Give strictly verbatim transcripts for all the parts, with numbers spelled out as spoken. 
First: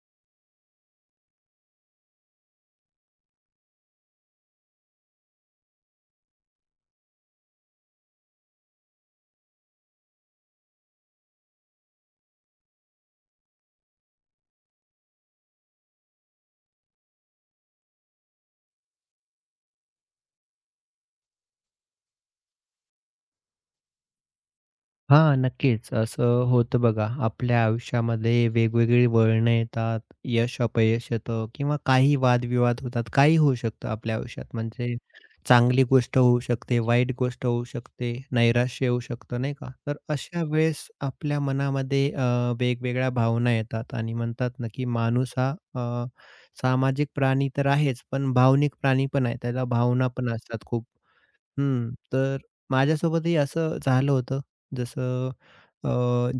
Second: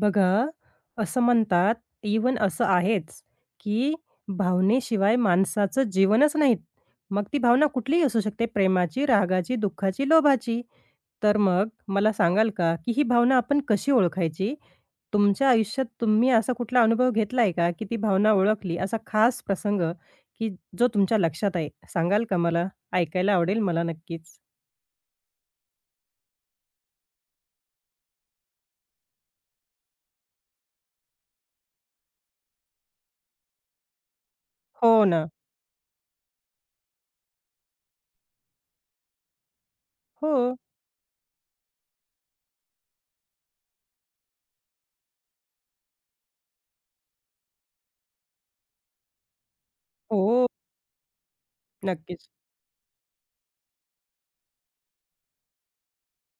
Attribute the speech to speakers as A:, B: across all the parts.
A: बघा, असं म्हणतात इव्हन असं आहेच, की भावनेशिवाय माणसाचं जीवनच नाहीत. मग ती भावना कुठलीही असू शकते प्रेमाची, रागाची, दुःखाची, लोभाची. तर मग मला सांगाल का, की ही भावना आपण कशी ओळखायची? तुमच्या आयुष्यात तुम्ही असा कुठला अनुभव घेतलाय का, की ती भावना ओळखली असा खास प्रसंग, की जो तुमच्या लक्षात आहे? सांगाल का मला? ऐकायला आवडेल मला नक्कीच.
B: हां, नक्कीच. असं होतं बघा. आपल्या आयुष्यामध्ये वेगवेगळी वळणं येतात. यश, अपयश येतं किंवा काही वादविवाद होतात. काही होऊ शकतं आपल्या आयुष्यात.
A: हो
B: म्हणजे
A: ना.
B: चांगली गोष्ट होऊ शकते, वाईट गोष्ट होऊ शकते, नैराश्य येऊ शकतं, नाही का? तर
A: हो.
B: अशा वेळेस आपल्या मनामध्ये अ, वेगवेगळ्या भावना येतात आणि म्हणतात ना, की माणूस हा अ, सामाजिक प्राणी तर आहेच, पण भावनिक प्राणी पण आहे. त्याला भावना पण
A: हो,
B: असतात खूप. हं,
A: नक्कीच.
B: तर माझ्यासोबतही असं झालं होतं. जसं अ,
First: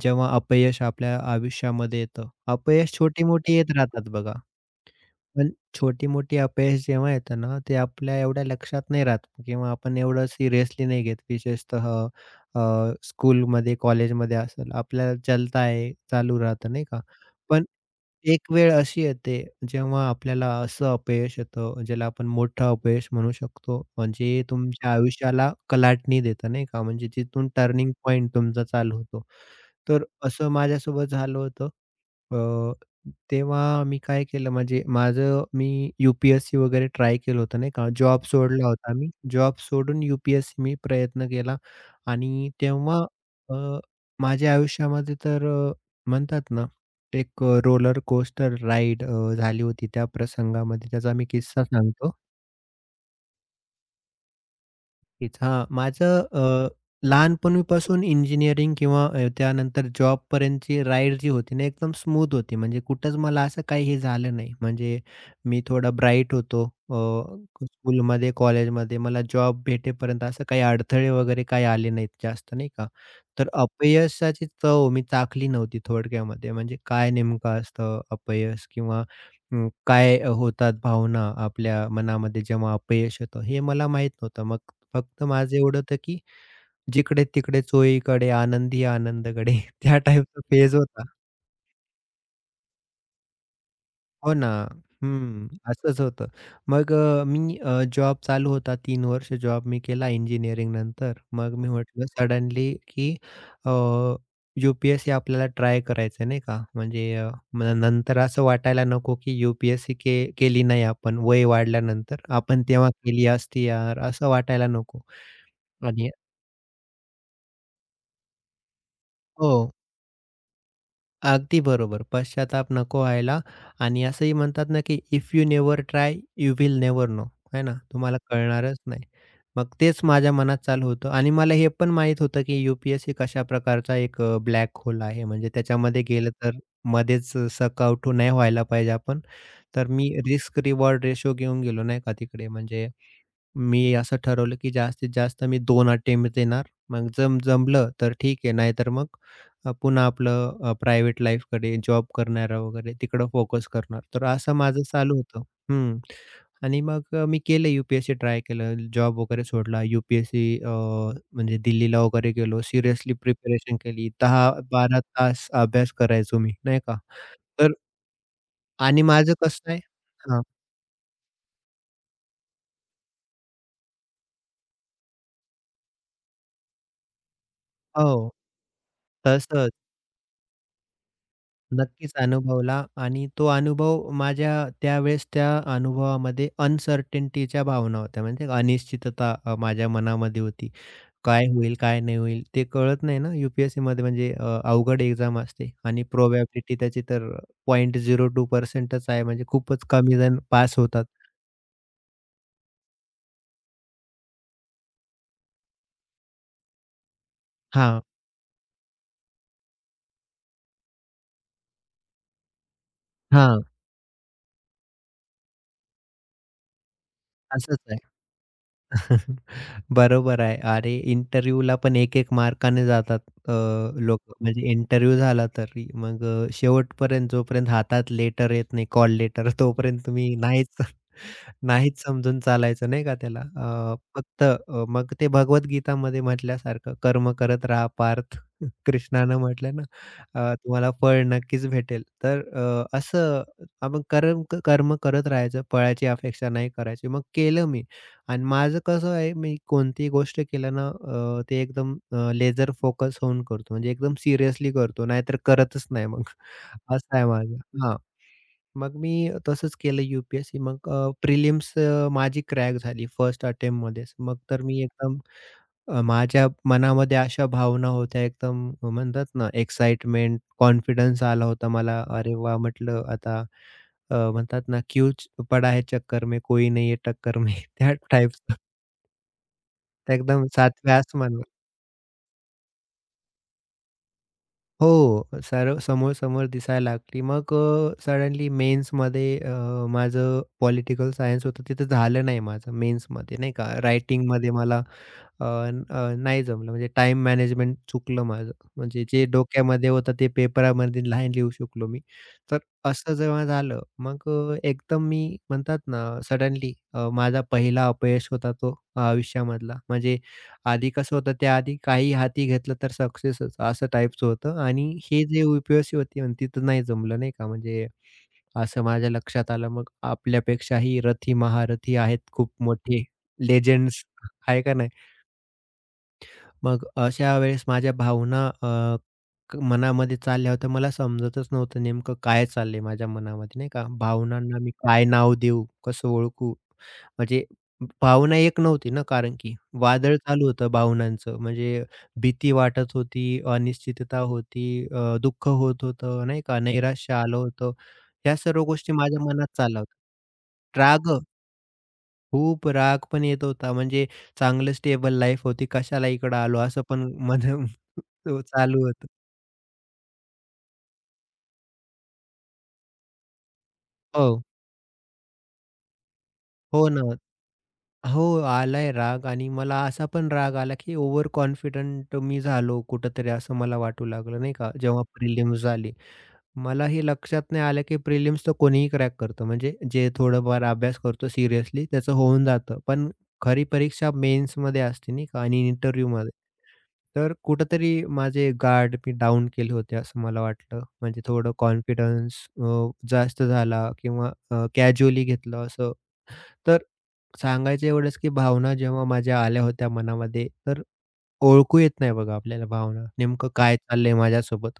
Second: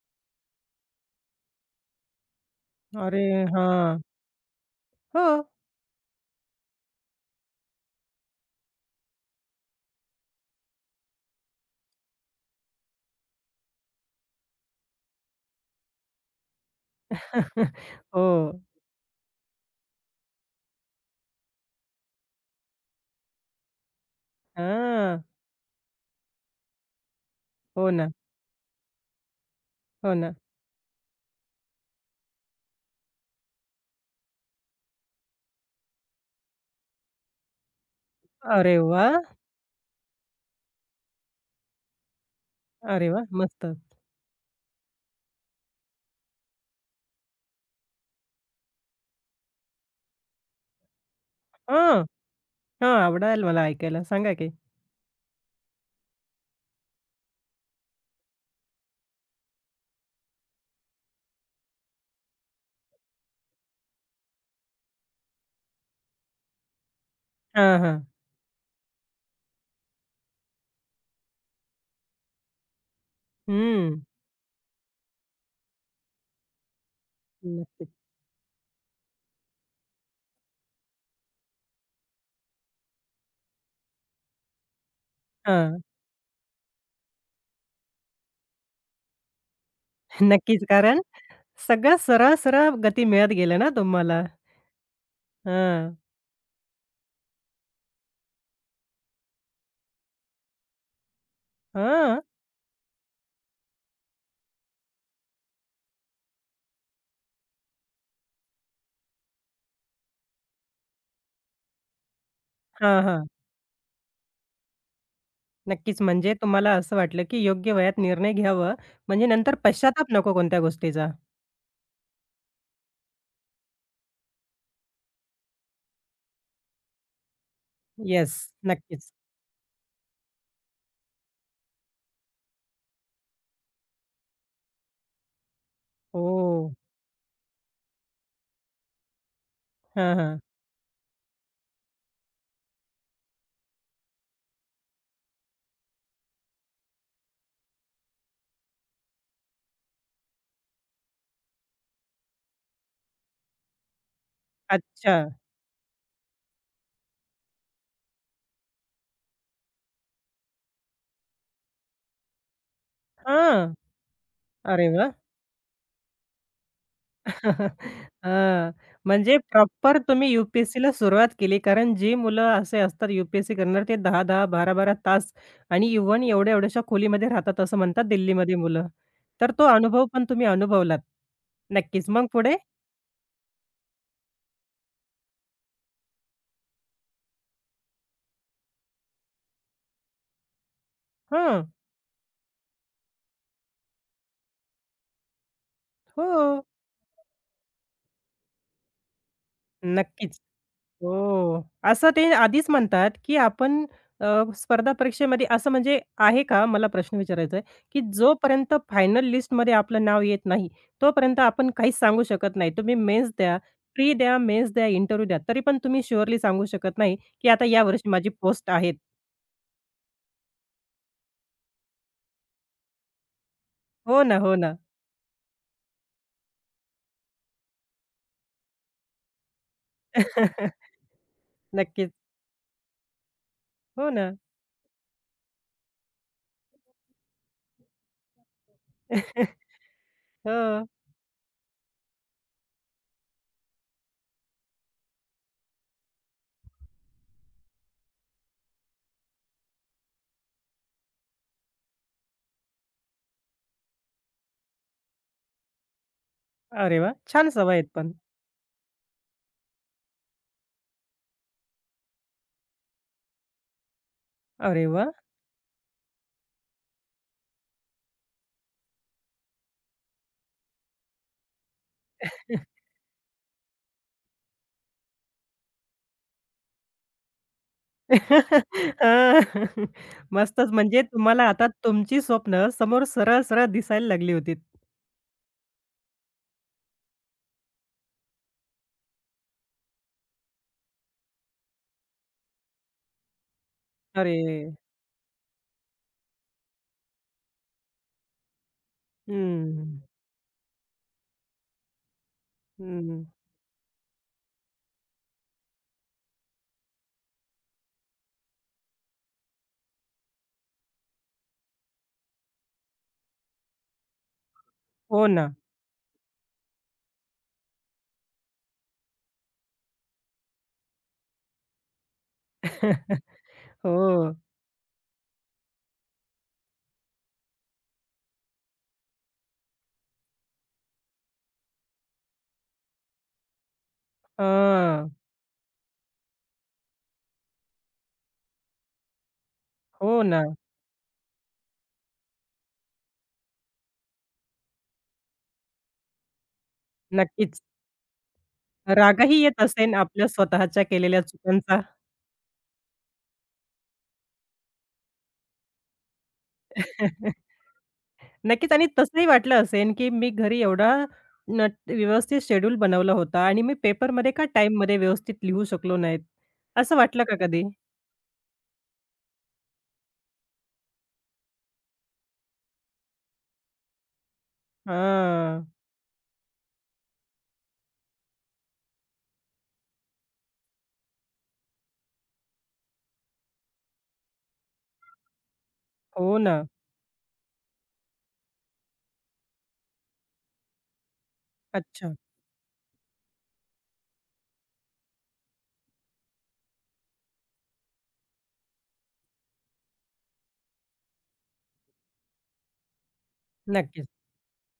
B: जेव्हा अपयश आपल्या आयुष्यामध्ये येतं. अपयश
A: अरे
B: छोटी-मोठी येत
A: हां.
B: राहतात बघा.
A: हो.
B: पण छोटी-मोठी अपयश जेव्हा येतं ना, ते आपल्या एवढ्या लक्षात नाही राहत किंवा आपण एवढं सिरियसली नाही घेत. विशेषतः अ, स्कूलमध्ये, कॉलेजमध्ये असेल, आपल्याला चलता है चालू राहतं नाही का? पण एक
A: हो.
B: वेळ अशी येते, जेव्हा आपल्याला असं अपयश येतं, ज्याला आपण मोठं अपयश म्हणू शकतो, म्हणजे तुमच्या
A: हां.
B: आयुष्याला कलाटणी देतं नाही का? म्हणजे तिथून
A: हो
B: टर्निंग
A: ना,
B: पॉइंट तुमचा चालू होतो. तर
A: हो ना.
B: असं माझ्यासोबत झालं होतं. अ, तेव्हा मी काय केलं म्हणजे माझं मी यू-पी-एस-सी वगैरे ट्राय केलं होतं नाही का. जॉब सोडला
A: अरे
B: होता मी.
A: वाह!
B: जॉब सोडून यू-पी-एस-सी मी प्रयत्न केला आणि तेव्हा
A: अरे वाह! मस्त.
B: अ, माझ्या आयुष्यामध्ये तर अ, म्हणतात ना, एक अ, रोलर कोस्टर राईड झाली होती त्या प्रसंगामध्ये. त्याचा मी किस्सा
A: हां,
B: सांगतो.
A: हां. आवडेल मला ऐकायला. सांगा की?
B: नक्कीच. हां, माझं अ, लहानपणीपासून इंजिनिअरिंग किंवा अ, त्यानंतर जॉबपर्यंतची राईड जी होती ना, एकदम स्मूथ होती. म्हणजे कुठंच मला असं काही हे झालं नाही. म्हणजे मी थोडा ब्राईट होतो. अ,
A: हां, हां.
B: स्कूलमध्ये, कॉलेजमध्ये मला जॉब भेटेपर्यंत असं काही अडथळे वगैरे काही आले नाहीत जास्त, नाही का. तर
A: हं.
B: अपयशाची चव मी चाखली नव्हती थोडक्यामध्ये. म्हणजे काय नेमकं
A: नक्कीच.
B: असतं अपयश किंवा अं, काय अ, होतात भावना आपल्या मनामध्ये जेव्हा अपयश येतं हे मला माहित नव्हतं. मग फक्त माझं एवढं
A: हां.
B: होतं की जिकडे-तिकडे चोहीकडे आनंदी आनंदकडे त्या टाइपचा
A: नक्कीच.
B: फेज
A: कारण
B: होता.
A: सगळं सरळ-सरळ गती मिळत गेलं ना तुम्हाला.
B: हो ना. हं.
A: हां.
B: असंच होतं. मग अ, मी जॉब चालू होता तीन वर्ष जॉब मी केला इंजिनिअरिंग नंतर मग मी म्हटलं
A: हां.
B: सडनली की अ, आपल्याला ट्राय करायचं आहे नाही का. म्हणजे अ, मग नंतर असं वाटायला नको की यू के केली नाही आपण वय वाढल्यानंतर. आपण तेव्हा
A: हां, हां.
B: केली असती यार, असं वाटायला नको.
A: नक्कीच.
B: आणि
A: म्हणजे तुम्हाला असं वाटलं की योग्य वयात निर्णय घ्यावा, म्हणजे
B: हो.
A: नंतर पश्चाताप नको कोणत्या गोष्टीचा.
B: अगदी बरोबर. पश्चाताप नको व्हायला आणि असंही म्हणतात ना, की if you never try, you will never know, है ना? तुम्हाला
A: येस.
B: कळणारच नाही.
A: नक्कीच.
B: मग तेच माझ्या मनात चालू होतं आणि मला हे पण माहीत होतं, की यू कशा प्रकारचा एक अ, ब्लॅक होल आहे. म्हणजे त्याच्यामध्ये गेलं तर
A: हो.
B: मध्येच सकाउट नाही व्हायला पाहिजे आपण. तर मी
A: हां, हां.
B: रिस्क रिवॉर्ड रेशो घेऊन गेलो नाही का तिकडे म्हणजे मी असं ठरवलं, की जास्तीत जास्त मी दोन अटेम्प्ट देणार. मग जम जमलं तर ठीक आहे, नाहीतर मग अ, पुन्हा आपलं अ, प्रायव्हेट लाईफकडे जॉब करणारा वगैरे तिकडं फोकस करणार. तर असं माझं
A: अच्छा.
B: चालू होतं. हं. आणि मग अ, मी केलं यू-पी-एस-सी ट्राय केलं, जॉब वगैरे सोडला. यू-पी-एस-सी अ, म्हणजे दिल्लीला वगैरे गेलो. सिरियसली
A: हां.
B: प्रिपरेशन केली.
A: अरे
B: दहा ते बारा
A: वाह!
B: तास अभ्यास करायचो मी, नाही का. तर
A: हां,
B: आणि माझं
A: म्हणजे
B: कसं आहे
A: प्रॉपर तुम्ही
B: हां.
A: यू-पी-एस-सीला सुरुवात केली. कारण जी मुलं असे असतात यू-पी-एस-सी करणारे ते दहा दहा, बारा बारा तास आणि इव्हन एवढ्या-एवढ्याशा खोलीमध्ये राहतात असं म्हणतात
B: हो.
A: दिल्लीमध्ये मुलं. तर तो
B: तसंच.
A: अनुभव पण तुम्ही अनुभवलात. नक्कीच.
B: नक्कीच
A: मग पुढे?
B: अनुभवला आणि तो अनुभव माझ्या त्यावेळेस त्या अनुभवामध्ये अनसर्टेनिटीच्या भावना होत्या. म्हणजे अनिश्चितता अ, माझ्या मनामध्ये होती. काय
A: हं.
B: होईल, काय नाही होईल ते कळत नाही ना यू पी म्हणजे अ, अवघड एक्झाम असते आणि
A: हो.
B: प्रोबॅबिलिटी त्याची तर शून्य पॉइंट शून्य दोन टक्के च आहे म्हणजे खूपच कमी
A: नक्कीच.
B: जण पास होतात.
A: हो. असं ते आधीच म्हणतात, की आपण अ, स्पर्धा परीक्षेमध्ये असं म्हणजे आहे का मला प्रश्न विचारायचा आहे, की
B: हां,
A: जोपर्यंत फायनल लिस्टमध्ये आपलं नाव येत नाही, तोपर्यंत आपण काहीच सांगू शकत नाही. तुम्ही मेन्स द्या,
B: हां.
A: प्री द्या, मेन्स द्या, इंटरव्ह्यू द्या. तरी पण तुम्ही शुअरली सांगू शकत नाही, की आता
B: असंच
A: या
B: आहे.
A: वर्षी माझी पोस्ट आहेत.
B: बरोबर आहे. अरे, इंटरव्ह्यूला पण एक एक मार्काने जातात अ,
A: हो
B: लोकं.
A: ना, हो
B: म्हणजे
A: ना.
B: इंटरव्ह्यू झाला तरी मग अ, शेवटपर्यंत जोपर्यंत हातात लेटर येत नाही, कॉल लेटर तोपर्यंत तुम्ही नाहीच नाहीच
A: नक्कीच.
B: समजून चालायचं नाही का त्याला. अ,
A: हो ना.
B: फक्त अ, मग ते भगवद्गीतामध्ये म्हटल्यासारखं कर्म करत राहा पार्थ. कृष्णानं म्हटलं ना, अ,
A: हो.
B: तुम्हाला फळ नक्कीच भेटेल. तर अ, असं आपण कर्म कर्म करत राहायचं, फळाची अपेक्षा नाही करायची. मग केलं मी. आणि माझं कसं आहे, मी कोणतीही गोष्ट केलं ना, अ, ते एकदम अ, फोकस होऊन करतो. म्हणजे एकदम सिरियसली करतो, नाहीतर करतच नाही मग.
A: अरे वाह!
B: असं आहे
A: छान
B: माझं.
A: सवय आहेत
B: हां.
A: पण.
B: मग मी तसंच केलं यू मग प्रिलिम्स माझी क्रॅक झाली फर्स्ट अटेम्प्टमध्येच. मग तर मी
A: अरे वाह!
B: एकदम अ, माझ्या मनामध्ये अशा भावना होत्या एकदम अ, म्हणतात ना, एक्साइटमेंट, कॉन्फिडन्स आला होता मला. अरे वा म्हटलं आता अ, म्हणतात ना, क्यूच पडा है चक्कर में, कोई नहीं है टक्कर में. त्या टाइपचं.
A: हां.
B: एकदम
A: मस्तच
B: सातव्या
A: म्हणजे तुम्हाला
B: आसमानवर.
A: आता तुमची स्वप्न समोर सरळ-सरळ दिसायला लागली होती.
B: हो, सर्व समोर-समोर दिसायला लागली. मग अ, सडनली मेन्समध्ये अ, माझं पॉलिटिकल सायन्स होतं, तिथं झालं नाही माझं मेन्समध्ये नाही का. रायटिंगमध्ये
A: अरे!
B: मला अ, न- अ, नाही जमलं म्हणजे टाईम मॅनेजमेंट चुकलं माझं. म्हणजे जे डोक्यामध्ये
A: हं,
B: होतं ते पेपरामध्ये नाही लिहू शकलो मी. तर असं
A: हं.
B: जेव्हा झालं, मग अ, एकदम मी म्हणतात ना सडनली माझा पहिला अपयश होता तो आयुष्यामधला. म्हणजे आधी कसं होतं त्याआधी काही हाती घेतलं तर सक्सेसच असं टाईपचं होतं आणि हे
A: हो
B: जे
A: ना.
B: यू होती आणि तिथं नाही जमलं नाही का म्हणजे असं माझ्या लक्षात आलं मग आपल्यापेक्षाही रथी महारथी आहेत खूप मोठे लेजेंड्स
A: हो.
B: आहे का नाही? मग अशा वेळेस माझ्या भावना अ, क मनामध्ये चालल्या होत्या. मला समजतच नव्हतं नेमकं काय चाललंय माझ्या मनामध्ये, नाही का? भावनांना मी काय
A: हां.
B: नाव देऊ? कसं ओळखू? म्हणजे भावना एक नव्हती ना, कारण की वादळ
A: हो ना.
B: चालू होतं भावनांचं. म्हणजे भीती वाटत होती, अनिश्चितता होती, अ, दुःख होत होतं, नाही का? नैराश्य आलं
A: नक्कीच.
B: होतं. ह्या सर्व गोष्टी माझ्या
A: रागही
B: मनात
A: येत
B: चालल्या
A: असेन
B: होत्या.
A: आपल्या स्वतःच्या
B: राग
A: केलेल्या चुकांचा.
B: खूप राग पण येत होता. म्हणजे चांगलं स्टेबल लाईफ होती, कशाला इकडं आलो असं पण मधून
A: नक्कीच
B: चालू
A: आणि
B: होतं.
A: तसंही वाटलं असेन, की मी घरी एवढा न व्यवस्थित शेड्यूल बनवला होता आणि मी पेपरमध्ये
B: हो,
A: का टाईममध्ये व्यवस्थित लिहू शकलो नाहीत?
B: हो
A: असं
B: ना.
A: वाटलं का कधी?
B: हो, आलाय राग आणि मला असा पण राग आला, की ओव्हर कॉन्फिडंट मी झालो कुठेतरी असं मला वाटू लागलं नाही का, जेव्हा प्रिलिम्स
A: हां.
B: झाली. मला हे लक्षात नाही आलं, की प्रिलिम्स तर कोणीही क्रॅक करतं. म्हणजे जे थोडंफार अभ्यास करतो सिरियसली त्याचं होऊन जातं. पण खरी परीक्षा मेन्समध्ये असते नाही का आणि इंटरव्ह्यूमध्ये.
A: हो ना.
B: तर कुठेतरी माझे गार्ड मी डाउन केले होते असं मला वाटलं. म्हणजे थोडं
A: अच्छा.
B: कॉन्फिडन्स जास्त झाला किंवा कॅज्युअली घेतलं असं. तर सांगायचं एवढंच, की भावना जेव्हा माझ्या आल्या होत्या मनामध्ये, तर ओळखू येत नाही बघा आपल्याला भावना. नेमकं काय
A: नक्कीच.
B: चाललंय माझ्यासोबत?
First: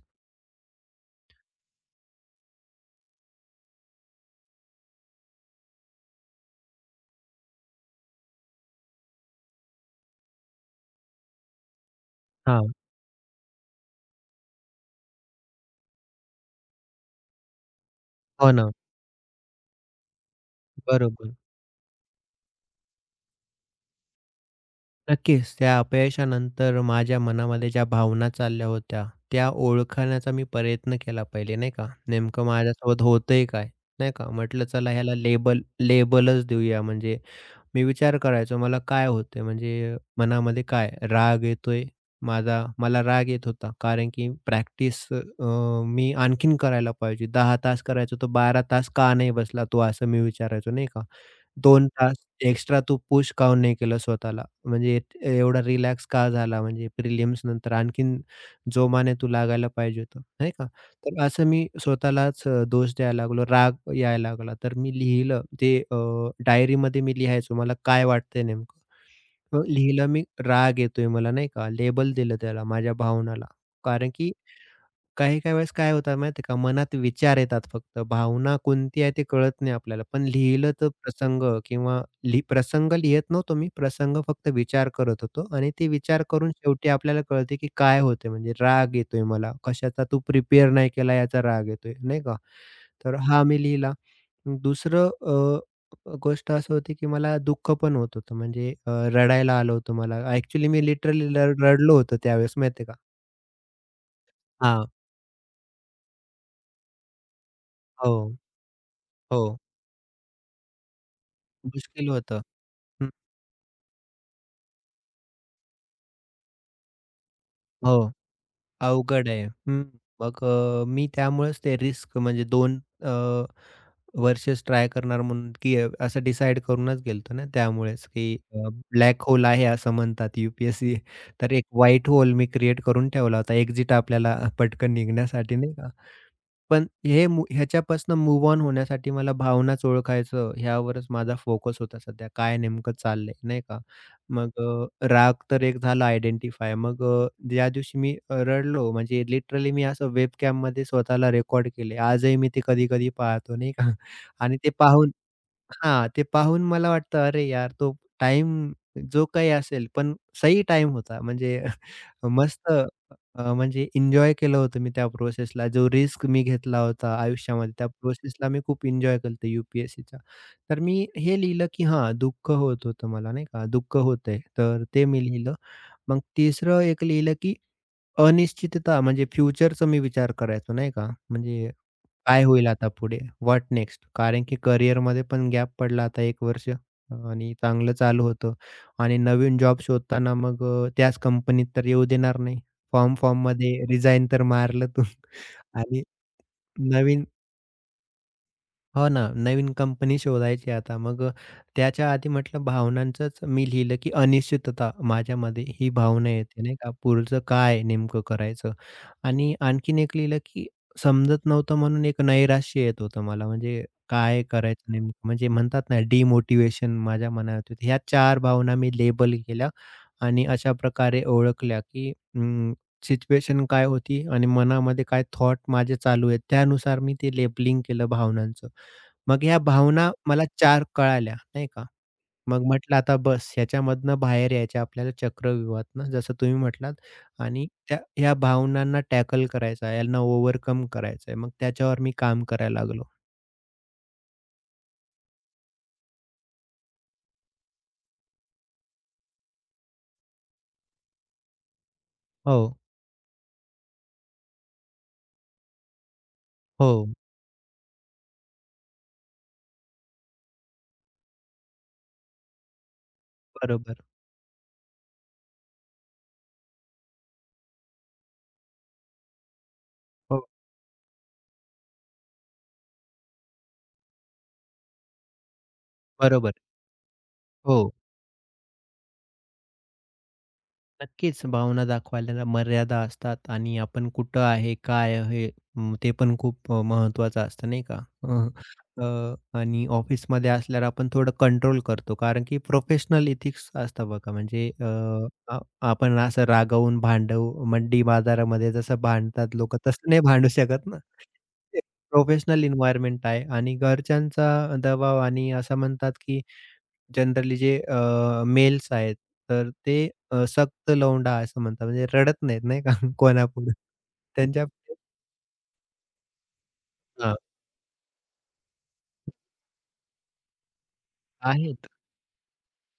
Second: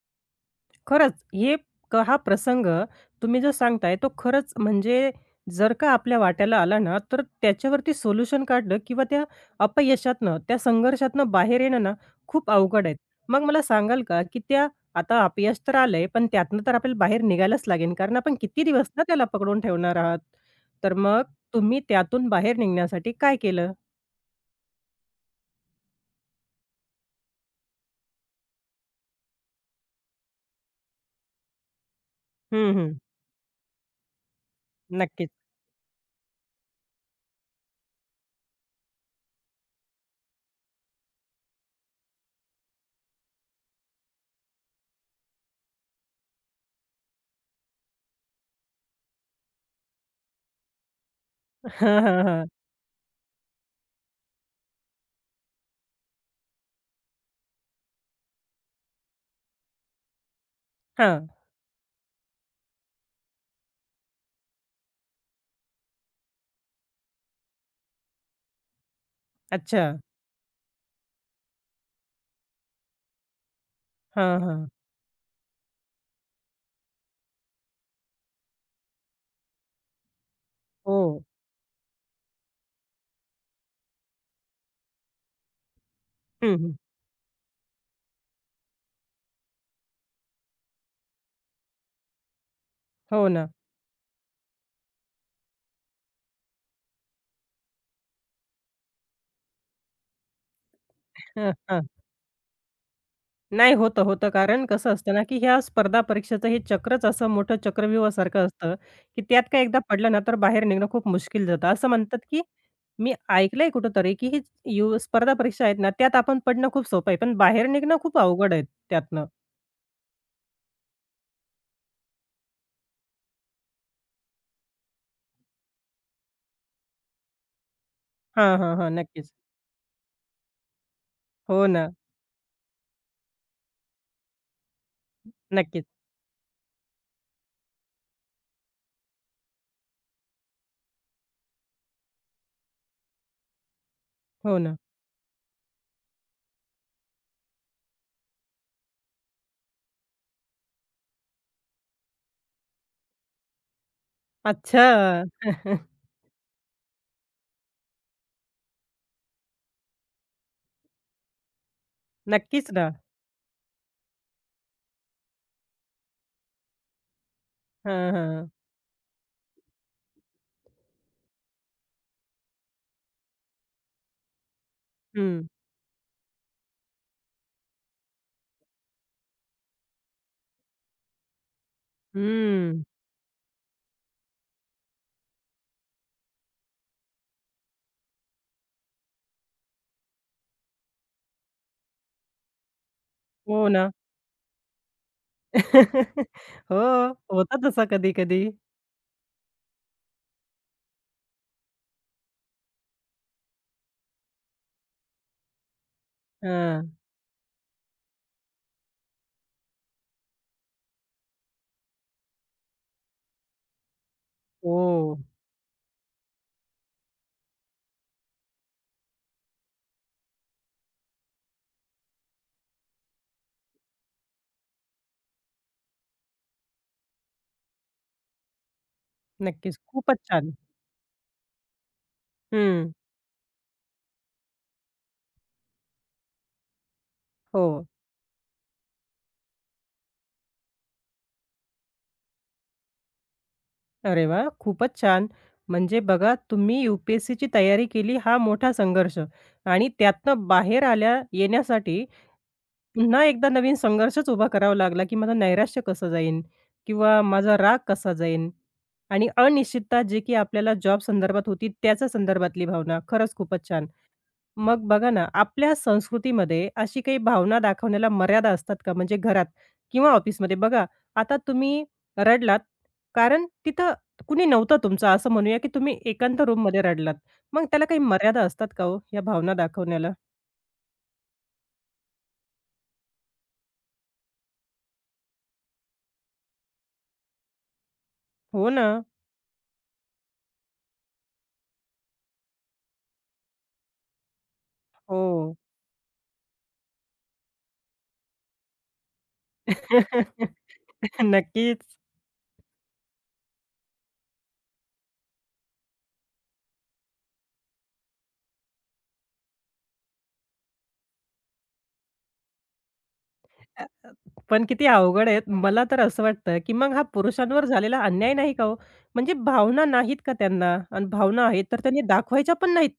A: खरंच हे क हा प्रसंग तुम्ही जो सांगताय तो खरंच म्हणजे जर का आपल्या वाट्याला आला ना, तर त्याच्यावरती सोल्युशन काढणं किंवा त्या अपयशातनं, त्या संघर्षातनं बाहेर येणं ना, खूप
B: हां.
A: अवघड आहे. मग मला सांगाल का, की त्या आता अपयश तर आलंय, पण त्यातनं तर आपल्याला बाहेर निघायलाच लागेल, कारण आपण
B: हो
A: किती
B: ना.
A: दिवस ना त्याला पकडून ठेवणार आहात. तर मग
B: बरोबर.
A: तुम्ही त्यातून बाहेर निघण्यासाठी काय केलं?
B: नक्कीच. त्या अपयशानंतर माझ्या मनामध्ये ज्या भावना चालल्या होत्या, त्या ओळखण्याचा मी प्रयत्न केला पहिले नाही का. नेमकं
A: हं, हं.
B: माझ्यासोबत होतंय काय? नाही का. म्हटलं चला ह्याला
A: नक्कीच.
B: लेबल लेबलच देऊया. म्हणजे मी विचार करायचो मला काय होतंय? म्हणजे मनामध्ये काय राग येतोय माझा मला राग येत होता. कारण की प्रॅक्टिस मी आणखीन करायला पाहिजे. दहा तास करायचो, तर बारा तास का नाही बसला तो? असं मी विचारायचो नाही का. दोन
A: हां,
B: तास
A: हां, हां.
B: एक्स्ट्रा तू पुश काऊन नाही केलं स्वतःला? म्हणजे एत- एवढा रिलॅक्स का झाला? म्हणजे प्रिलिम्स नंतर आणखीन जोमाने तू लागायला पाहिजे होतं, नाही का? तर
A: हां.
B: असं मी स्वतःलाच अ, दोष द्यायला लागलो, राग यायला लागला. तर मी लिहिलं ते अ, डायरीमध्ये मी लिहायचो मला काय वाटतंय नेमकं. अ,
A: अच्छा.
B: लिहिलं मी राग येतोय मला, नाही का? लेबल दिलं त्याला माझ्या भावनाला. कारण की
A: हां, हां.
B: काही-काही वेळेस काय होतं माहिती आहे का, मनात विचार येतात फक्त. भावना कोणती आहे ते कळत नाही आपल्याला. पण लिहिलं तर
A: हो.
B: प्रसंग किंवा लि प्रसंग लिहित नव्हतो मी. प्रसंग फक्त विचार करत होतो आणि ते विचार करून
A: हं, हं.
B: शेवटी आपल्याला कळते, की काय होतंय म्हणजे राग येतोय मला. कशाचा तू प्रिपेअर नाही केला याचा राग येतोय, नाही का. तर
A: हो
B: हा
A: ना.
B: मी लिहिला. दुसरं अ, गोष्ट असं होती, की मला दुःख पण होत होतं. म्हणजे अ, रडायला आलं होतं मला. ॲक्चुअली मी लिटरली
A: हं, हं.
B: रडलो होतो त्यावेळेस माहिती का.
A: नाही, होतं, होतं. कारण
B: हां.
A: कसं असतं ना, की ह्या स्पर्धा परीक्षेचं हे चक्रच असं मोठं
B: हो,
A: चक्रव्यूहासारखं असतं, की त्यात
B: हो.
A: काय एकदा पडलं ना, तर बाहेर निघणं खूप मुश्किल जातं. असं
B: मुश्कील
A: म्हणतात, की
B: होतं. हं,
A: मी ऐकलंय कुठेतरी, की ही यू स्पर्धा परीक्षा आहेत ना, त्यात आपण पडणं खूप सोपं आहे, पण बाहेर निघणं
B: हो,
A: खूप अवघड आहे त्यातनं.
B: अवघड आहे. हं, मग अ, मी त्यामुळेच ते रिस्क म्हणजे दोन अ, वर्षेस ट्राय करणार म्हणून, की अ, असं डिसाईड करूनच गेलो ना त्यामुळेच, की
A: हां,
B: अ,
A: हां, हां.
B: ब्लॅक
A: नक्कीच.
B: होल आहे असं म्हणतात यू-पी-एस-सी. तर एक
A: हो ना.
B: व्हाईट होल मी क्रिएट करून ठेवला होता. एक्झिट आपल्याला पटकन निघण्यासाठी नाही
A: नक्कीच.
B: का? पण हे मू ह्याच्यापासून मूव्ह ऑन होण्यासाठी मला भावनाच ओळखायचं ह्यावरच माझा फोकस होता सध्या. काय नेमकं चाललंय, नाही का? मग
A: हो ना.
B: अ, राग तर एक झाला आयडेंटिफाय. मग अ, ज्या दिवशी मी अ, रडलो म्हणजे लिटरली मी असं वेबकॅममध्ये स्वतःला रेकॉर्ड केले. आजही मी ते कधी-कधी पाहतो, नाही का? आणि ते पाहून
A: अच्छा.
B: हां, ते पाहून मला वाटतं, "अरे यार, तो टाईम जो काही असेल, पण सही टाईम होता." म्हणजे मस्त
A: नक्कीच ना.
B: अ, म्हणजे एन्जॉय केलं होतं मी त्या प्रोसेसला. जो रिस्क मी घेतला होता आयुष्यामध्ये त्या
A: हां,
B: प्रोसेसला
A: हां.
B: मी खूप एन्जॉय केलं होतं यू-पी-एस-सीचा. तर मी हे लिहिलं, की हां, दुःख होत होतं मला नाही का, दुःख होतंय. तर ते मी
A: हं.
B: लिहिलं. मग तिसरं एक लिहिलं, की अनिश्चितता म्हणजे फ्युचरचा मी विचार करायचो नाही का. म्हणजे काय होईल
A: हं.
B: आता पुढे? What next? कारण की करिअरमध्ये पण गॅप पडला आता एक वर्ष आणि चांगलं चालू होतं आणि नवीन जॉब शोधताना मग अ, त्याच कंपनीत तर येऊ देणार नाही.
A: हो
B: फॉर्म-फॉर्ममध्ये
A: ना.
B: फॉर्म रिझाइन तर मारलं तू आणि
A: हो.
B: नवीन
A: होतं तसं कधी-कधी.
B: हो ना, नवीन कंपनी शोधायची आता. मग अ, त्याच्या आधी म्हटलं भावनांचंच मी लिहिलं, की अनिश्चितता माझ्यामध्ये ही भावना येते नाही का,
A: हां.
B: पुढचं काय नेमकं करायचं? आणि आणखीन एक लिहिलं, की समजत नव्हतं म्हणून एक नैराश्य येत होतं मला. म्हणजे काय करायचं
A: हो.
B: नेमकं? म्हणजे म्हणतात ना डिमोटिवेशन माझ्या मनात होती. ह्या चार भावना मी लेबल केल्या आणि अशा प्रकारे ओळखल्या, की सिच्युएशन काय होती आणि मनामध्ये काय थॉट माझे चालू आहेत. त्यानुसार मी ते लेबलिंग केलं भावनांचं. मग ह्या
A: नक्कीच.
B: भावना
A: खूपच
B: मला
A: छान.
B: चार कळाल्या, नाही का. मग
A: हं.
B: म्हटलं आता बस ह्याच्यामधनं बाहेर यायचं आपल्याला चक्रव्यूहातनं जसं तुम्ही म्हटलात आणि
A: हो.
B: त्या ह्या भावनांना टॅकल करायचं आहे, यांना ओव्हरकम करायचं आहे. मग त्याच्यावर मी काम करायला लागलो.
A: अरे वाह! खूपच छान. म्हणजे बघा तुम्ही यू-पी-एस-सीची तयारी केली हा मोठा संघर्ष आणि त्यातनं बाहेर आल्या येण्यासाठी
B: हो,
A: पुन्हा एकदा नवीन संघर्षच उभा करावा लागला, की माझं नैराश्य कसं जाईन
B: हो.
A: किंवा माझा राग कसा जाईन आणि अनिश्चितता जी की आपल्याला जॉब संदर्भात होती त्याच्या संदर्भातली भावना. खरंच खूपच छान.
B: बरोबर.
A: मग बघा ना, आपल्या संस्कृतीमध्ये अशी काही भावना दाखवण्याला मर्यादा असतात का? म्हणजे घरात किंवा
B: हो,
A: ऑफिसमध्ये बघा, आता तुम्ही रडलात, कारण तिथं कुणी नव्हतं तुमचं, असं म्हणूया की तुम्ही एकांत
B: बरोबर.
A: रूममध्ये रडलात. मग त्याला
B: हो.
A: काही मर्यादा असतात का हो, या भावना दाखवण्याला?
B: नक्कीच भावना दाखवायला मर्यादा असतात आणि आपण कुठं आहे, काय आहे अं, ते पण खूप अ, महत्त्वाचं असतं नाही का? अ,
A: हो ना.
B: अ, आणि ऑफिसमध्ये असल्यावर आपण थोडं कंट्रोल करतो कारण की प्रोफेशनल एथिक्स असतं बघा म्हणजे अ,
A: हो.
B: आ आपण असं रागावून भांडव मंडी बाजारामध्ये जसं भांडतात लोकं तसं नाही भांडू शकत ना.
A: नक्कीच.
B: प्रोफेशनल एन्व्हायर्नमेंट आहे आणि घरच्यांचा दबाव आणि असं म्हणतात की जनरली जे अ, मेल्स आहेत, तर ते अ, सक्त लौंडा असं म्हणतात. म्हणजे रडत नाहीत नाही का कोणापुढे.
A: पण किती
B: त्यांच्यापुढे
A: अवघड आहेत. मला तर असं वाटतं, की मग हा
B: हां,
A: पुरुषांवर झालेला अन्याय नाही का हो? म्हणजे भावना नाहीत का त्यांना? आणि भावना आहेत, तर
B: आहेत.
A: त्यांनी दाखवायच्या पण नाहीत.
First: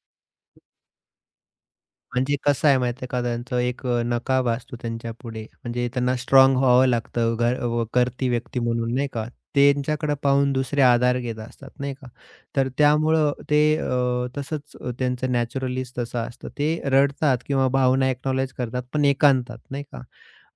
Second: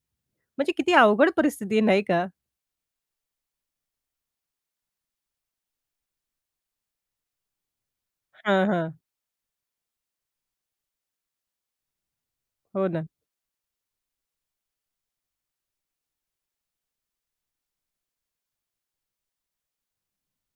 A: म्हणजे किती अवघड परिस्थिती आहे, नाही का?
B: म्हणजे कसं आहे माहिती आहे का, त्यांचं एक अ, नकाब असतो त्यांच्यापुढे. म्हणजे त्यांना स्ट्राँग व्हावं लागतं घर अ, करती व्यक्ती
A: हां, हां.
B: म्हणून नाही का. त्यांच्याकडे पाहून दुसरे आधार घेत असतात नाही का. तर
A: हो ना.
B: त्यामुळं ते अ, तसंच अ, त्यांचं नॅचरलीच तसं असतं. ते रडतात किंवा भावना एक्नॉलेज करतात, पण एकांतात नाही का.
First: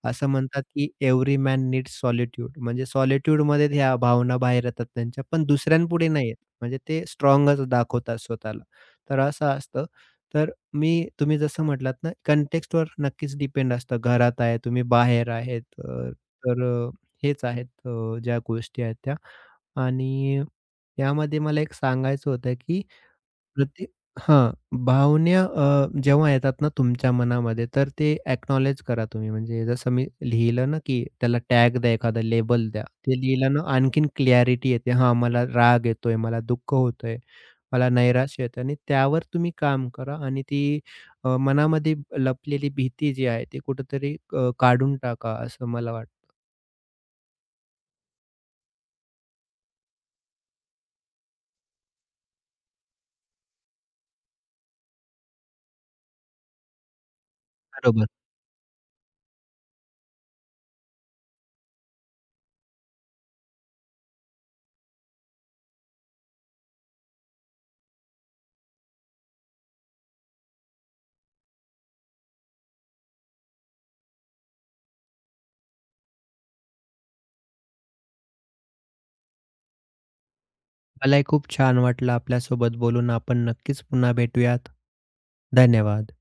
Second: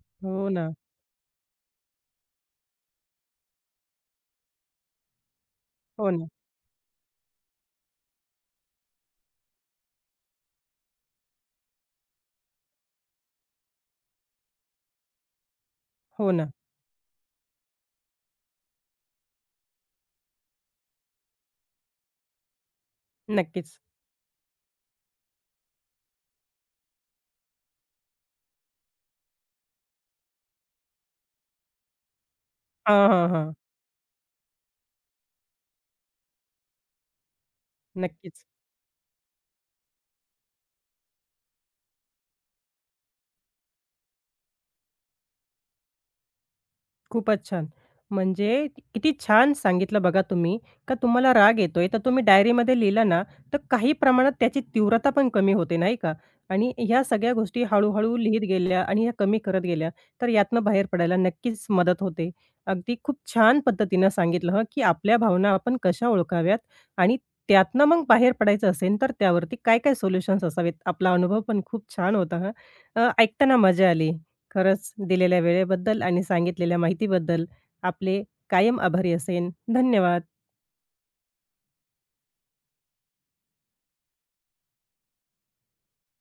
B: असं
A: हो
B: म्हणतात
A: ना.
B: की एव्हरी मॅन नीड्स सॉलिट्यूड म्हणजे सॉलिट्यूडमध्ये ह्या भावना बाहेर येतात त्यांच्या, पण दुसऱ्यांपुढे
A: हो ना.
B: नाही येत. म्हणजे ते स्ट्राँगच दाखवतात स्वतःला. तर असं असतं. तर मी तुम्ही जसं म्हटलात ना, कंटेक्स्टवर नक्कीच डिपेंड असतं. घरात आहे, तुम्ही बाहेर आहेत. अ,
A: हो ना.
B: तर अ, हेच आहेत अ, ज्या गोष्टी आहेत त्या. आणि यामध्ये मला एक सांगायचं होतं की
A: नक्कीच.
B: प्रति हां, भावना अ, जेव्हा येतात ना तुमच्या मनामध्ये, तर ते अॅक्नॉलेज करा तुम्ही. म्हणजे जसं मी लिहिलं ना, की त्याला टॅग द्या, एखादा लेबल द्या.
A: हां,
B: ते
A: हां, हां.
B: लिहिलं ना, आणखीन क्लॅरिटी येते. हां, मला राग येतोय, मला दुःख होतंय, मला नैराश्य
A: नक्कीच.
B: येतं आणि त्यावर तुम्ही काम करा आणि ती अ, मनामध्ये लपलेली भीती जी आहे, ती कुठेतरी अ, काढून टाका, असं मला वाटतं.
A: खूपच छान. म्हणजे किती छान सांगितलं बघा तुम्ही, का तुम्हाला राग येतोय, तर तुम्ही डायरीमध्ये लिहिलं ना, तर काही प्रमाणात त्याची तीव्रता पण कमी होते, नाही का? आणि ह्या सगळ्या गोष्टी
B: बरोबर.
A: हळू-हळू लिहीत गेल्या आणि ह्या कमी करत गेल्या, तर यातनं बाहेर पडायला नक्कीच मदत होते. अगदी खूप छान पद्धतीनं सांगितलं हं, की आपल्या भावना आपण कशा ओळखाव्यात आणि त्यातनं मग बाहेर पडायचं असेल, तर त्यावरती काय-काय सोल्युशन्स असावेत. आपला अनुभव पण खूप छान होता हं. अ, ऐकताना मजा आली. खरंच दिलेल्या वेळेबद्दल आणि सांगितलेल्या माहितीबद्दल आपले कायम आभारी असेन. धन्यवाद.
B: मलाही खूप छान वाटलं आपल्यासोबत बोलून. आपण नक्कीच पुन्हा भेटूयात. धन्यवाद.